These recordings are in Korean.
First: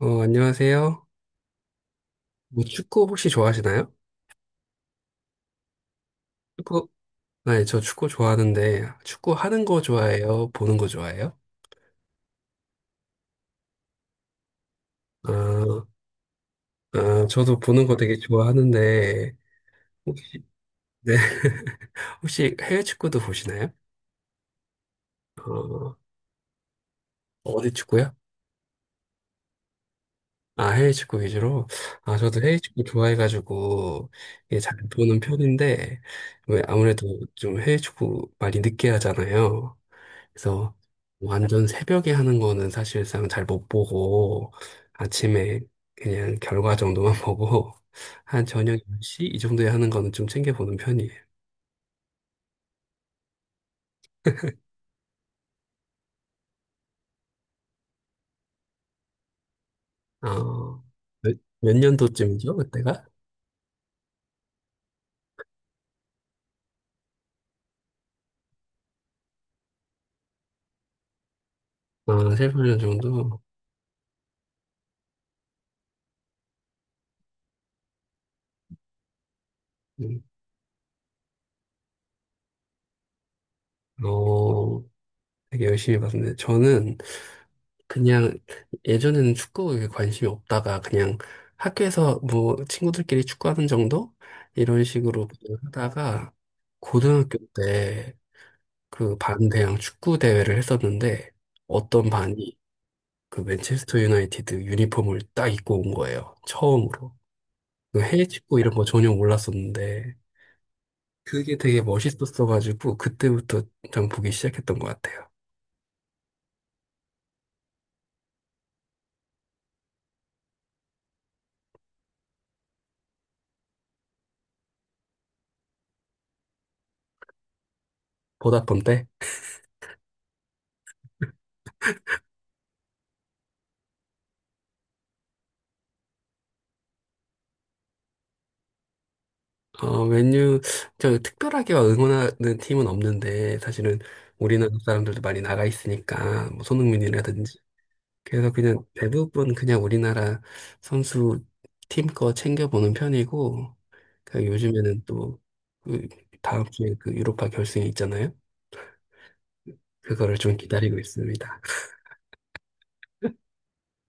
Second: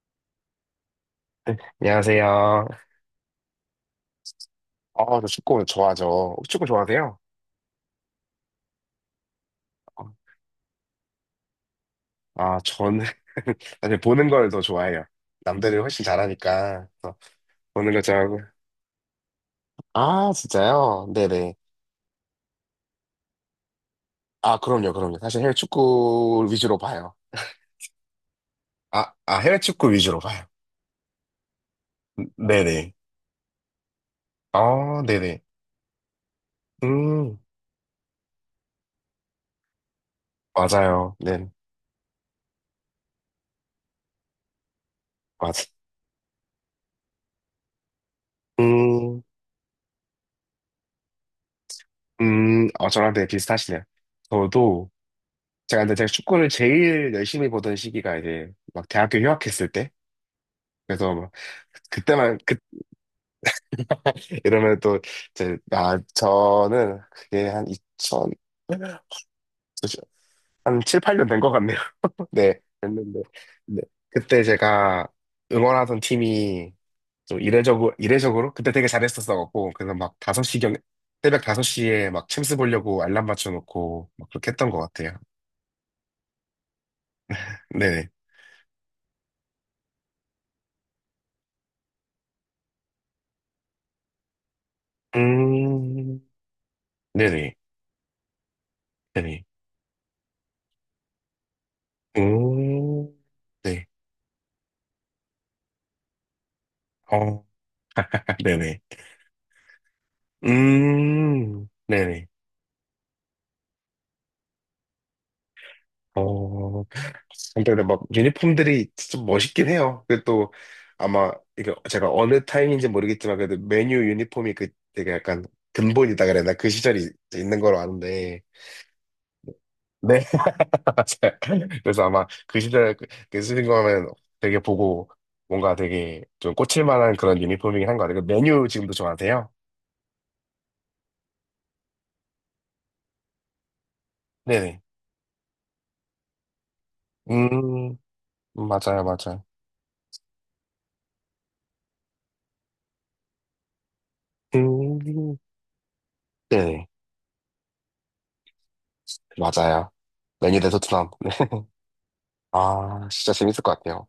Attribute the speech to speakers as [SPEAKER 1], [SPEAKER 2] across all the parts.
[SPEAKER 1] 안녕하세요. 뭐
[SPEAKER 2] 안녕하세요.
[SPEAKER 1] 축구 혹시 좋아하시나요?
[SPEAKER 2] 아, 저 축구 좋아하죠. 축구
[SPEAKER 1] 축구?
[SPEAKER 2] 좋아하세요?
[SPEAKER 1] 아, 네, 저 축구 좋아하는데, 축구 하는 거 좋아해요? 보는 거 좋아해요?
[SPEAKER 2] 아, 저는 사실 보는 걸 더 좋아해요. 남들은
[SPEAKER 1] 아,
[SPEAKER 2] 훨씬 잘하니까 그래서
[SPEAKER 1] 아, 저도 보는
[SPEAKER 2] 보는
[SPEAKER 1] 거
[SPEAKER 2] 걸
[SPEAKER 1] 되게
[SPEAKER 2] 좋아하고.
[SPEAKER 1] 좋아하는데,
[SPEAKER 2] 아,
[SPEAKER 1] 혹시,
[SPEAKER 2] 진짜요?
[SPEAKER 1] 네.
[SPEAKER 2] 네네.
[SPEAKER 1] 혹시 해외 축구도 보시나요?
[SPEAKER 2] 아, 그럼요, 그럼요. 사실 해외
[SPEAKER 1] 어,
[SPEAKER 2] 축구 위주로 봐요.
[SPEAKER 1] 어디 축구요?
[SPEAKER 2] 아, 아, 해외 축구 위주로 봐요.
[SPEAKER 1] 아, 해외 축구 위주로? 아, 저도 해외 축구
[SPEAKER 2] 네네.
[SPEAKER 1] 좋아해가지고, 이게 잘
[SPEAKER 2] 아,
[SPEAKER 1] 보는
[SPEAKER 2] 네네.
[SPEAKER 1] 편인데, 왜 아무래도
[SPEAKER 2] 음,
[SPEAKER 1] 좀 해외 축구 많이 늦게 하잖아요. 그래서
[SPEAKER 2] 맞아요. 네,
[SPEAKER 1] 완전 새벽에 하는 거는 사실상 잘 못 보고 아침에
[SPEAKER 2] 맞아.
[SPEAKER 1] 그냥 결과 정도만 보고 한 저녁
[SPEAKER 2] 음,
[SPEAKER 1] 10시 이 정도에 하는 거는 좀 챙겨보는 편이에요.
[SPEAKER 2] 저랑 되게 비슷하시네요. 저도, 제가 근데 제가 축구를 제일 열심히 보던 시기가 이제 막 대학교 휴학했을 때,
[SPEAKER 1] 어,
[SPEAKER 2] 그래서 막
[SPEAKER 1] 몇
[SPEAKER 2] 그때만
[SPEAKER 1] 년도쯤이죠,
[SPEAKER 2] 그
[SPEAKER 1] 그때가?
[SPEAKER 2] 이러면 또 이제 아 저는 그게 한2천한 7, 8년 된 것 같네요.
[SPEAKER 1] 아, 7,
[SPEAKER 2] 네,
[SPEAKER 1] 8년
[SPEAKER 2] 됐는데
[SPEAKER 1] 정도?
[SPEAKER 2] 네. 그때 제가 응원하던 팀이 좀 이례적으로 그때 되게 잘했었어갖고 그래서 막
[SPEAKER 1] 음.
[SPEAKER 2] 다섯 시경 새벽 5시에 막 챔스 보려고 알람 맞춰놓고 막 그렇게 했던 것
[SPEAKER 1] 어,
[SPEAKER 2] 같아요.
[SPEAKER 1] 되게 열심히 봤는데 저는
[SPEAKER 2] 네네.
[SPEAKER 1] 그냥 예전에는 축구에 관심이 없다가 그냥 학교에서 뭐 친구들끼리 축구하는 정도? 이런 식으로 그냥
[SPEAKER 2] 음,
[SPEAKER 1] 하다가 고등학교
[SPEAKER 2] 네네.
[SPEAKER 1] 때 그
[SPEAKER 2] 네네.
[SPEAKER 1] 반대항 축구 대회를 했었는데 어떤 반이
[SPEAKER 2] 음,
[SPEAKER 1] 그
[SPEAKER 2] 네.
[SPEAKER 1] 맨체스터 유나이티드 유니폼을 딱 입고 온 거예요. 처음으로.
[SPEAKER 2] 어,
[SPEAKER 1] 그 해외 축구 이런
[SPEAKER 2] 네네.
[SPEAKER 1] 거 전혀 몰랐었는데 그게 되게
[SPEAKER 2] 네네.
[SPEAKER 1] 멋있었어가지고 그때부터 좀 보기 시작했던 것 같아요.
[SPEAKER 2] 어, 근데 막 유니폼들이 좀 멋있긴 해요. 그또 아마 이게 제가 어느 타임인지 모르겠지만 그래도 메뉴 유니폼이 그 되게 약간 근본이다 그랬나 그 시절이 있는 걸로 아는데.
[SPEAKER 1] 보다폰 때?
[SPEAKER 2] 네. 맞아요. 그래서 아마 그 시절 그 쓰신 거면 되게 보고 뭔가 되게 좀 꽂힐 만한 그런 유니폼이긴 한 것 같아요. 그 메뉴 지금도 좋아하세요?
[SPEAKER 1] 맨유, 저 특별하게 막 응원하는 팀은 없는데 사실은 우리나라
[SPEAKER 2] 네네.
[SPEAKER 1] 사람들도 많이 나가 있으니까 뭐 손흥민이라든지
[SPEAKER 2] 음,
[SPEAKER 1] 그래서 그냥
[SPEAKER 2] 맞아요, 맞아요.
[SPEAKER 1] 대부분 그냥 우리나라 선수 팀 거 챙겨보는 편이고, 그 요즘에는
[SPEAKER 2] 음,
[SPEAKER 1] 또 그 다음
[SPEAKER 2] 네네.
[SPEAKER 1] 주에 그 유로파 결승이 있잖아요.
[SPEAKER 2] 맞아요.
[SPEAKER 1] 그거를 좀
[SPEAKER 2] 레니 대토
[SPEAKER 1] 기다리고
[SPEAKER 2] 트럼프.
[SPEAKER 1] 있습니다.
[SPEAKER 2] 아, 진짜 재밌을 것 같아요.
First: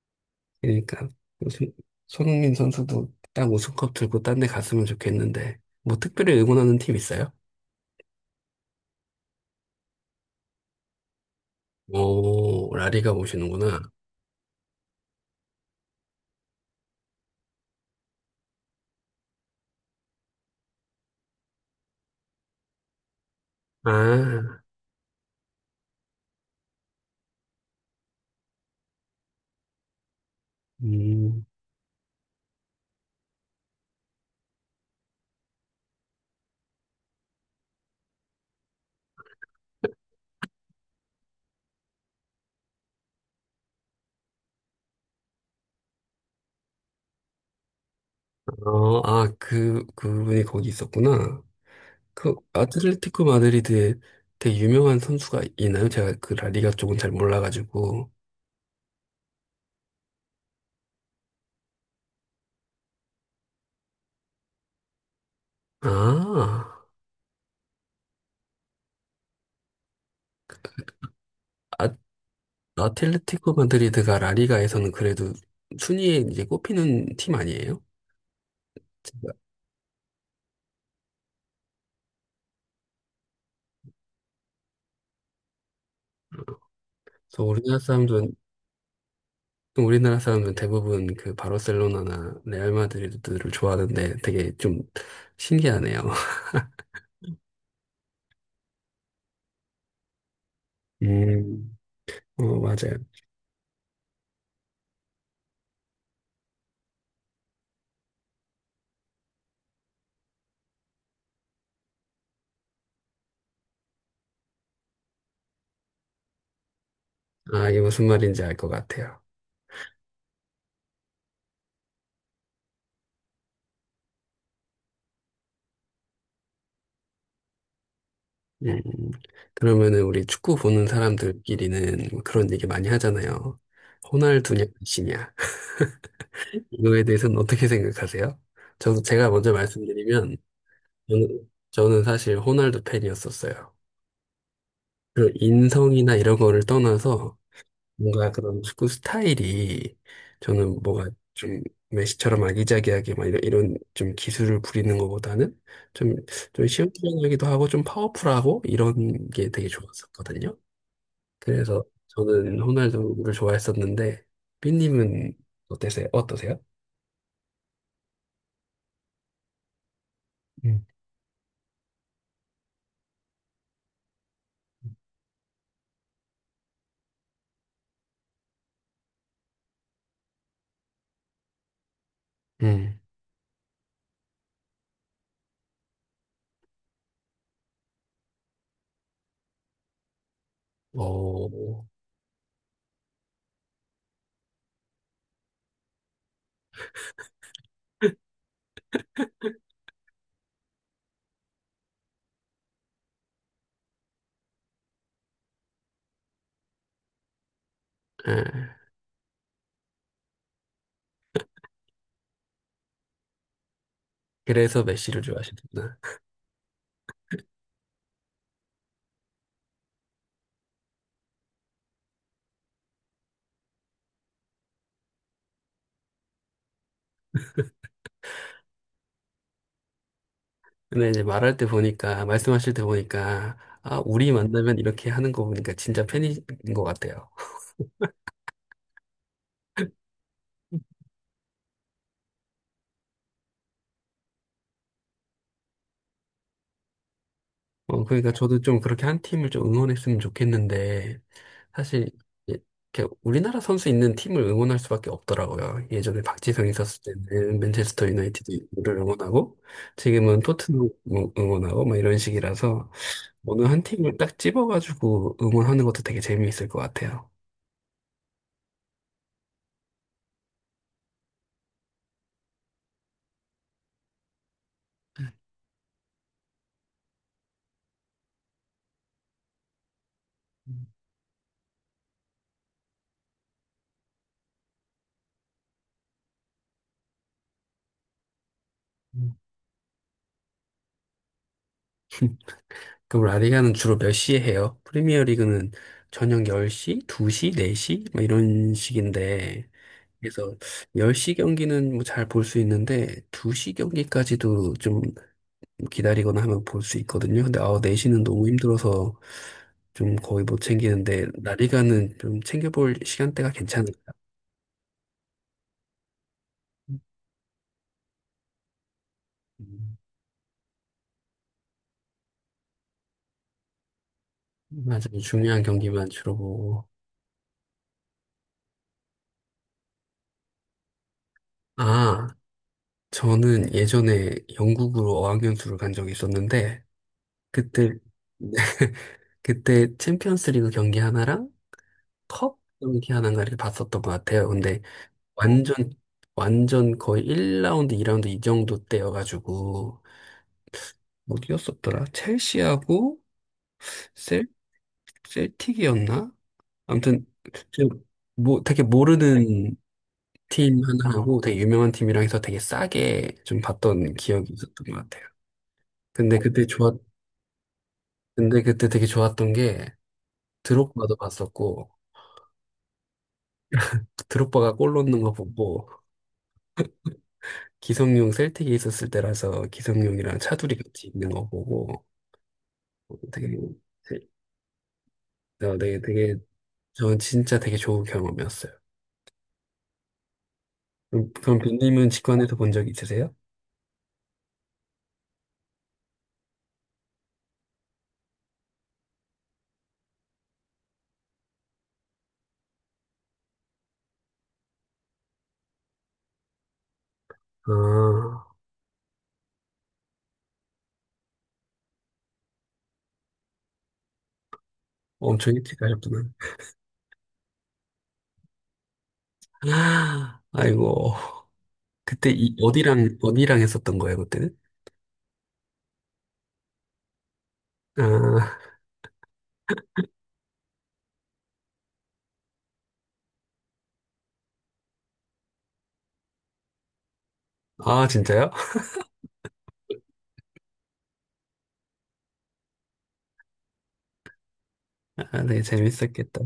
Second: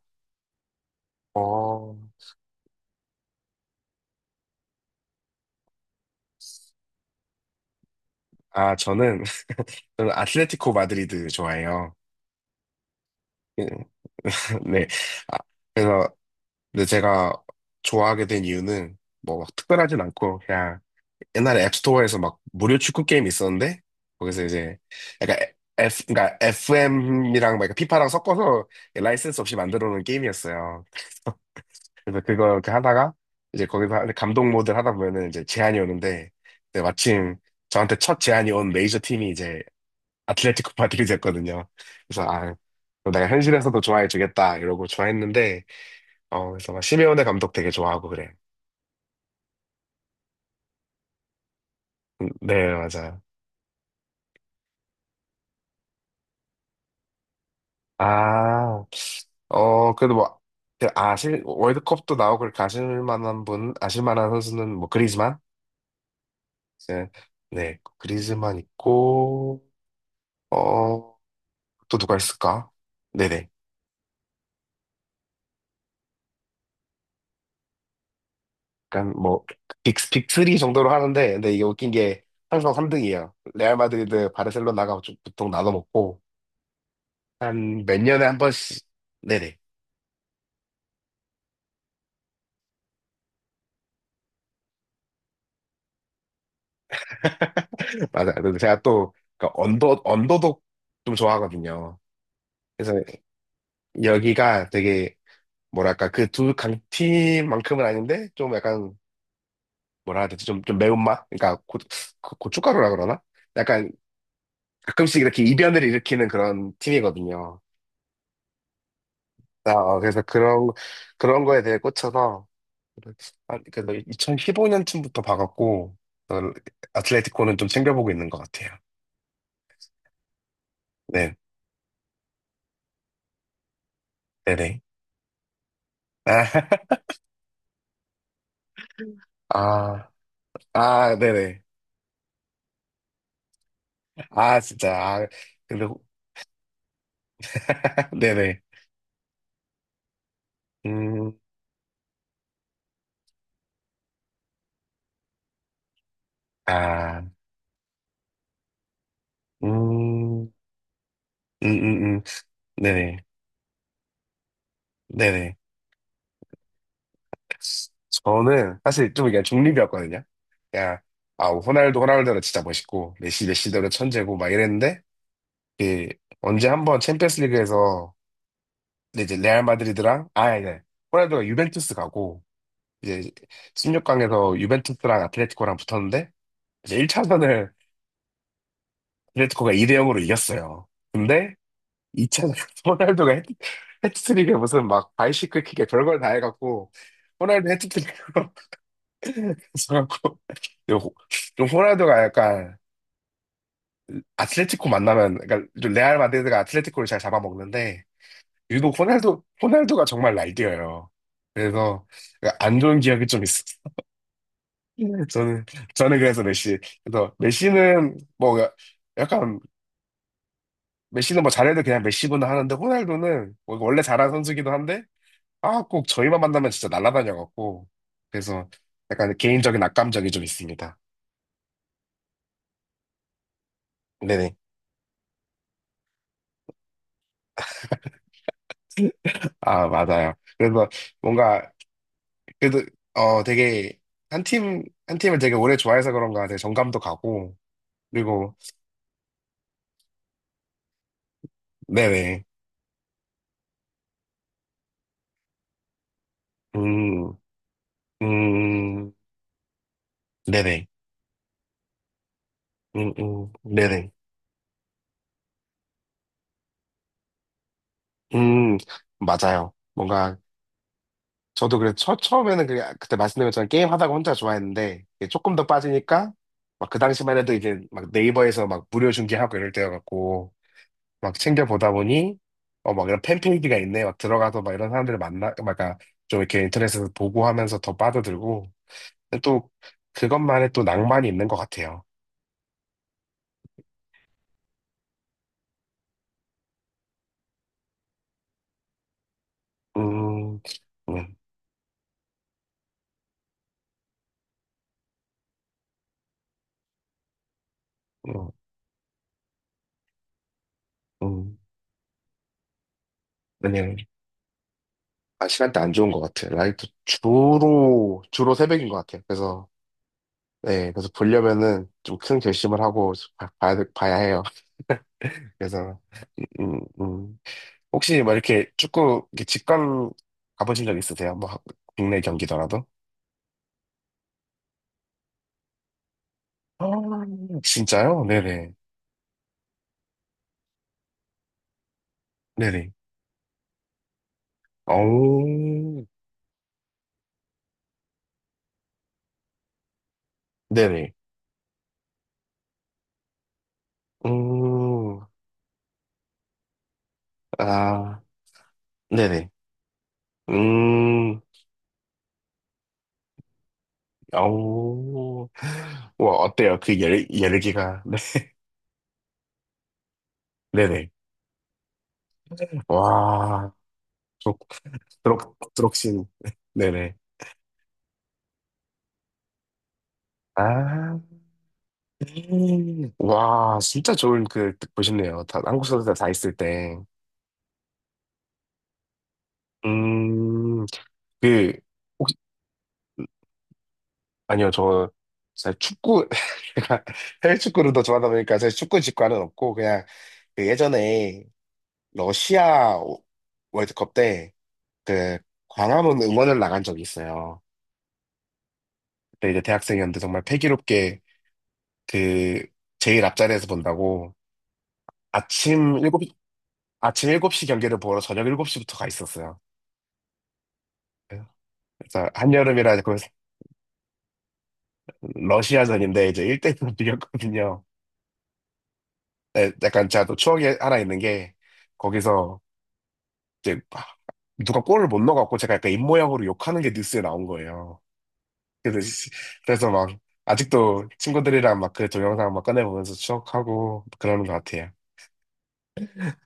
[SPEAKER 1] 그러니까 손-
[SPEAKER 2] 어,
[SPEAKER 1] 손흥민 선수도 딱 우승컵 들고 딴데 갔으면 좋겠는데, 뭐 특별히 응원하는 팀 있어요?
[SPEAKER 2] 아, 저는, 저는 아틀레티코 마드리드 좋아해요.
[SPEAKER 1] 오, 라리가
[SPEAKER 2] 예.
[SPEAKER 1] 보시는구나.
[SPEAKER 2] 네. 아, 그래서, 근데 제가 좋아하게 된 이유는 뭐 막 특별하진 않고, 그냥 옛날에 앱스토어에서 막 무료 축구 게임 있었는데, 거기서
[SPEAKER 1] 아,
[SPEAKER 2] 이제 약간 F, 그러니까 FM이랑 막 피파랑 섞어서 라이센스 없이 만들어 놓은 게임이었어요.
[SPEAKER 1] 음,
[SPEAKER 2] 그래서 그거 이렇게 하다가 이제 거기서 감독 모드를 하다 보면은 이제 제안이 오는데 네, 마침 저한테 첫 제안이 온 메이저 팀이 이제 아틀레티코 마드리드였거든요. 그래서 아 그럼 내가 현실에서도 좋아해 주겠다 이러고 좋아했는데 어 그래서 막 시메오네 감독 되게 좋아하고 그래.
[SPEAKER 1] 그분이 거기 있었구나. 그
[SPEAKER 2] 네 맞아요.
[SPEAKER 1] 아틀레티코 마드리드에 되게 유명한 선수가 있나요? 제가 그 라리가 쪽은 잘 몰라가지고.
[SPEAKER 2] 아 어 그래도 뭐 그 아실 월드컵도 나오고 그렇게 아실 만한 선수는 뭐 그리즈만
[SPEAKER 1] 아,
[SPEAKER 2] 네 네 그리즈만 있고 어
[SPEAKER 1] 아,
[SPEAKER 2] 또 누가 있을까? 네네.
[SPEAKER 1] 아틀레티코 마드리드가 라리가에서는 그래도 순위에 이제 꼽히는 팀 아니에요?
[SPEAKER 2] 약간
[SPEAKER 1] 제가-
[SPEAKER 2] 뭐, 빅3 정도로 하는데, 근데 이게 웃긴 게 항상 3등이에요. 레알 마드리드, 바르셀로나가 좀 보통 나눠 먹고,
[SPEAKER 1] 그래서 우리나라
[SPEAKER 2] 한 몇 년에
[SPEAKER 1] 사람들은
[SPEAKER 2] 한 번씩, 네네.
[SPEAKER 1] 우리나라 사람들은 대부분 그 바르셀로나나 레알 마드리드를 좋아하는데 되게 좀 신기하네요.
[SPEAKER 2] 맞아요. 근데 제가 또, 그러니까 언더독 좀
[SPEAKER 1] 음,
[SPEAKER 2] 좋아하거든요. 그래서
[SPEAKER 1] 맞아요.
[SPEAKER 2] 여기가 되게, 뭐랄까, 그 두 강팀만큼은 아닌데, 좀 약간, 뭐라 해야 되지? 좀 매운맛? 그러니까 고춧가루라 그러나? 약간 가끔씩 이렇게 이변을 일으키는 그런 팀이거든요.
[SPEAKER 1] 아, 이게 무슨 말인지 알 것 같아요.
[SPEAKER 2] 아, 어, 그래서 그런 거에 대해 꽂혀서, 그래서 2015년쯤부터 봐갖고, 어, 아틀레티코는 좀 챙겨보고 있는 것 같아요.
[SPEAKER 1] 음, 그러면은 우리 축구 보는
[SPEAKER 2] 네,
[SPEAKER 1] 사람들끼리는 뭐 그런 얘기 많이 하잖아요. 호날두냐,
[SPEAKER 2] 네네.
[SPEAKER 1] 메시냐.
[SPEAKER 2] 아,
[SPEAKER 1] 이거에 대해서는 어떻게 생각하세요? 저도 제가 먼저
[SPEAKER 2] 아,
[SPEAKER 1] 말씀드리면,
[SPEAKER 2] 아,
[SPEAKER 1] 저는,
[SPEAKER 2] 네네.
[SPEAKER 1] 저는 사실 호날두 팬이었었어요.
[SPEAKER 2] 아, 진짜. 아,
[SPEAKER 1] 그
[SPEAKER 2] 그리고,
[SPEAKER 1] 인성이나 이런 거를 떠나서 뭔가
[SPEAKER 2] 네네.
[SPEAKER 1] 그런 축구 스타일이 저는 뭐가
[SPEAKER 2] 음,
[SPEAKER 1] 좀 메시처럼 아기자기하게 막 이런 좀 기술을 부리는 것보다는 좀, 좀
[SPEAKER 2] 아,
[SPEAKER 1] 시원시원하기도 하고 좀 파워풀하고 이런 게 되게
[SPEAKER 2] 음, 음,
[SPEAKER 1] 좋았었거든요. 그래서
[SPEAKER 2] 음, 음.
[SPEAKER 1] 저는
[SPEAKER 2] 네네.
[SPEAKER 1] 호날두를 좋아했었는데 삐님은
[SPEAKER 2] 네네.
[SPEAKER 1] 어떠세요?
[SPEAKER 2] 저는 사실 좀 그냥 중립이었거든요.
[SPEAKER 1] 음.
[SPEAKER 2] 그냥, 아, 호날두는 진짜 멋있고, 메시대로 천재고, 막 이랬는데, 그 언제 한 번 챔피언스 리그에서 이제 레알 마드리드랑 아 아니 호날두가 유벤투스 가고
[SPEAKER 1] 음.
[SPEAKER 2] 이제 16강에서 유벤투스랑 아tletico랑 붙었는데 이제 1차전을 아틀레티코가 2대 0으로 이겼어요. 근데
[SPEAKER 1] 어,
[SPEAKER 2] 2차전 호날두가 해트트릭에 무슨 막 바이시클 킥에 별걸 다 해갖고 호날두 해트트릭으로 해갖고 좀 호날두가 약간 아틀레티코 만나면 그러니까 좀 레알 마드리드가 아틀레티코를 잘 잡아먹는데
[SPEAKER 1] 예.
[SPEAKER 2] 유독 호날두가 정말 날뛰어요. 그래서 안 좋은 기억이 좀 있었어.
[SPEAKER 1] 그래서 메시를
[SPEAKER 2] 저는,
[SPEAKER 1] 좋아하시는구나.
[SPEAKER 2] 저는 그래서 메시. 그래서 메시는 뭐 약간 메시는 뭐 잘해도 그냥 메시구나 하는데 호날두는 뭐 원래 잘한 선수기도 한데 아, 꼭 저희만 만나면 진짜 날아다녀갖고. 그래서 약간 개인적인 악감정이 좀 있습니다.
[SPEAKER 1] 근데 이제 말씀하실 때 보니까, 아, 우리
[SPEAKER 2] 네네.
[SPEAKER 1] 만나면 이렇게 하는 거 보니까 진짜 팬인 것 같아요.
[SPEAKER 2] 아, 맞아요. 그래서 뭔가, 그래도, 어, 되게, 한 팀을 되게 오래 좋아해서 그런가 되게 정감도 가고,
[SPEAKER 1] 그러니까
[SPEAKER 2] 그리고,
[SPEAKER 1] 저도 좀 그렇게 한 팀을 좀 응원했으면 좋겠는데, 사실,
[SPEAKER 2] 네네.
[SPEAKER 1] 이렇게 우리나라 선수 있는 팀을 응원할 수밖에 없더라고요. 예전에 박지성 있었을
[SPEAKER 2] 음,
[SPEAKER 1] 때는 맨체스터 유나이티드 를
[SPEAKER 2] 음,
[SPEAKER 1] 응원하고, 지금은
[SPEAKER 2] 네네.
[SPEAKER 1] 토트넘 뭐 응원하고, 막 이런 식이라서, 어느 한
[SPEAKER 2] 네네.
[SPEAKER 1] 팀을 딱 집어가지고 응원하는 것도 되게 재미있을 것 같아요.
[SPEAKER 2] 음, 맞아요. 뭔가, 저도 그래, 처음에는 그, 그때 말씀드린 것처럼 게임 하다가 혼자 좋아했는데, 이게 조금 더 빠지니까, 막 그 당시만 해도 이제 막 네이버에서 막 무료 중계하고 이럴 때여갖고, 막 챙겨보다 보니, 어, 막 이런 팬페이지가 있네. 막 들어가서 막 이런 사람들을 만나, 막, 그러니까 좀 이렇게 인터넷에서 보고 하면서 더 빠져들고,
[SPEAKER 1] 음.
[SPEAKER 2] 근데 또, 그것만의 또 낭만이 있는 것 같아요.
[SPEAKER 1] 그럼 라리가는 주로 몇 시에 해요? 프리미어 리그는 저녁 10시, 2시, 4시? 막 이런 식인데, 그래서
[SPEAKER 2] 음,
[SPEAKER 1] 10시
[SPEAKER 2] 음,
[SPEAKER 1] 경기는 뭐 잘 볼 수 있는데 2시 경기까지도 좀 기다리거나 하면 볼 수 있거든요. 근데 아홉 4시는 너무
[SPEAKER 2] 음,
[SPEAKER 1] 힘들어서 좀 거의 못 챙기는데
[SPEAKER 2] 음.
[SPEAKER 1] 라리가는 좀 챙겨볼 시간대가
[SPEAKER 2] 아니요.
[SPEAKER 1] 괜찮을까?
[SPEAKER 2] 아, 시간대 안 좋은 것 같아. 요 라이트 주로 새벽인 것 같아. 그래서,
[SPEAKER 1] 음,
[SPEAKER 2] 네, 그래서 보려면은 좀 큰 결심을 하고 봐야 해요.
[SPEAKER 1] 맞아요. 중요한
[SPEAKER 2] 그래서,
[SPEAKER 1] 경기만 주로
[SPEAKER 2] 음,
[SPEAKER 1] 보고.
[SPEAKER 2] 음. 혹시 뭐 이렇게 축구, 이렇게 직관 가보신 적 있으세요? 뭐, 하- 국내
[SPEAKER 1] 아,
[SPEAKER 2] 경기더라도?
[SPEAKER 1] 저는 예전에 영국으로 어학연수를 간 적이 있었는데
[SPEAKER 2] 아,
[SPEAKER 1] 그때
[SPEAKER 2] 진짜요? 네네.
[SPEAKER 1] 그때 챔피언스 리그 경기 하나랑 컵
[SPEAKER 2] 네네.
[SPEAKER 1] 경기 하나인가 이렇게 봤었던 것 같아요. 근데 완전
[SPEAKER 2] 오
[SPEAKER 1] 완전 거의 1라운드, 2라운드 이 라운드 이 정도 때여가지고
[SPEAKER 2] 네네.
[SPEAKER 1] 뭐 뛰었었더라. 첼시하고 셀
[SPEAKER 2] 음,
[SPEAKER 1] 셀틱이었나? 아무튼 지금
[SPEAKER 2] 아,
[SPEAKER 1] 뭐 되게
[SPEAKER 2] 네네.
[SPEAKER 1] 모르는 팀 하나하고
[SPEAKER 2] 음,
[SPEAKER 1] 되게 유명한 팀이랑 해서 되게 싸게 좀 봤던 기억이 있었던 것 같아요.
[SPEAKER 2] 오우 와,
[SPEAKER 1] 근데 그때
[SPEAKER 2] 어때요?
[SPEAKER 1] 좋았
[SPEAKER 2] 그 열기가.
[SPEAKER 1] 근데 그때 되게 좋았던 게
[SPEAKER 2] 네네.
[SPEAKER 1] 드록바도 봤었고
[SPEAKER 2] 와, 드록,
[SPEAKER 1] 드록바가 골 넣는 거 보고
[SPEAKER 2] 드록신. 네네.
[SPEAKER 1] 기성용 셀틱에 있었을 때라서 기성용이랑 차두리 같이
[SPEAKER 2] 아,
[SPEAKER 1] 있는 거 보고 되게
[SPEAKER 2] 와, 진짜 좋은 그, 보셨네요. 다,
[SPEAKER 1] 어,
[SPEAKER 2] 한국
[SPEAKER 1] 되게,
[SPEAKER 2] 선수들 다
[SPEAKER 1] 되게,
[SPEAKER 2] 있을 때.
[SPEAKER 1] 저 진짜 되게 좋은 경험이었어요.
[SPEAKER 2] 음,
[SPEAKER 1] 그럼
[SPEAKER 2] 그,
[SPEAKER 1] 빈님은
[SPEAKER 2] 혹시,
[SPEAKER 1] 직관에서 본 적 있으세요?
[SPEAKER 2] 아니요, 저, 사실 축구, 제가 해외 축구를 더 좋아하다 보니까 사실 축구 직관은 없고, 그냥, 그 예전에 러시아 월드컵 때, 그, 광화문 응원을 나간 적이 있어요.
[SPEAKER 1] 아,
[SPEAKER 2] 그때 이제 대학생이었는데 정말 패기롭게 그, 제일 앞자리에서 본다고
[SPEAKER 1] 엄청 일찍
[SPEAKER 2] 아침
[SPEAKER 1] 가셨구나.
[SPEAKER 2] 7시, 아침 일곱 시 경기를 보러 저녁 7시부터 가 있었어요.
[SPEAKER 1] 아, 아이고.
[SPEAKER 2] 네.
[SPEAKER 1] 그때
[SPEAKER 2] 그래서 한여름이라 그
[SPEAKER 1] 어디랑 했었던 거예요, 그때는?
[SPEAKER 2] 러시아전인데 이제 1대1로 비겼거든요.
[SPEAKER 1] 아,
[SPEAKER 2] 네, 약간 제가 또 추억이 하나 있는 게 거기서 이제 막 누가 골을 못 넣어갖고 제가 약간 입모양으로 욕하는 게 뉴스에 나온 거예요.
[SPEAKER 1] 아, 진짜요?
[SPEAKER 2] 그래서, 그래서 막 아직도 친구들이랑 막 그 동영상 막 꺼내보면서 추억하고 그러는 것 같아요.
[SPEAKER 1] 아, 네, 재밌었겠다.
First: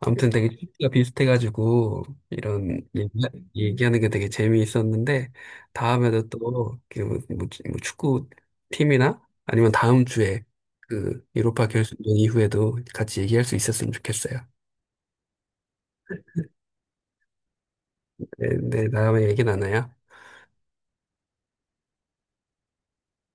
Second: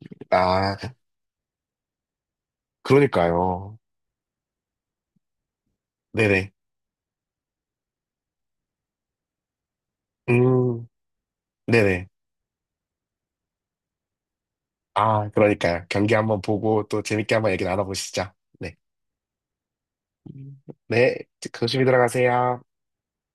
[SPEAKER 1] 아무튼 되게
[SPEAKER 2] 아,
[SPEAKER 1] 취미가 비슷해가지고 이런
[SPEAKER 2] 그러니까요.
[SPEAKER 1] 얘기, 하는게 되게 재미있었는데 다음에도
[SPEAKER 2] 네네.
[SPEAKER 1] 또그 뭐 축구 팀이나 아니면 다음 주에
[SPEAKER 2] 음,
[SPEAKER 1] 그 유로파 결승전
[SPEAKER 2] 네네.
[SPEAKER 1] 이후에도 같이 얘기할 수 있었으면 좋겠어요.
[SPEAKER 2] 아, 그러니까요. 경기 한번 보고 또 재밌게 한번 얘기 나눠보시죠.
[SPEAKER 1] 네,
[SPEAKER 2] 네.
[SPEAKER 1] 네, 다음에 얘기 나눠요.
[SPEAKER 2] 음. 네, 조심히 들어가세요.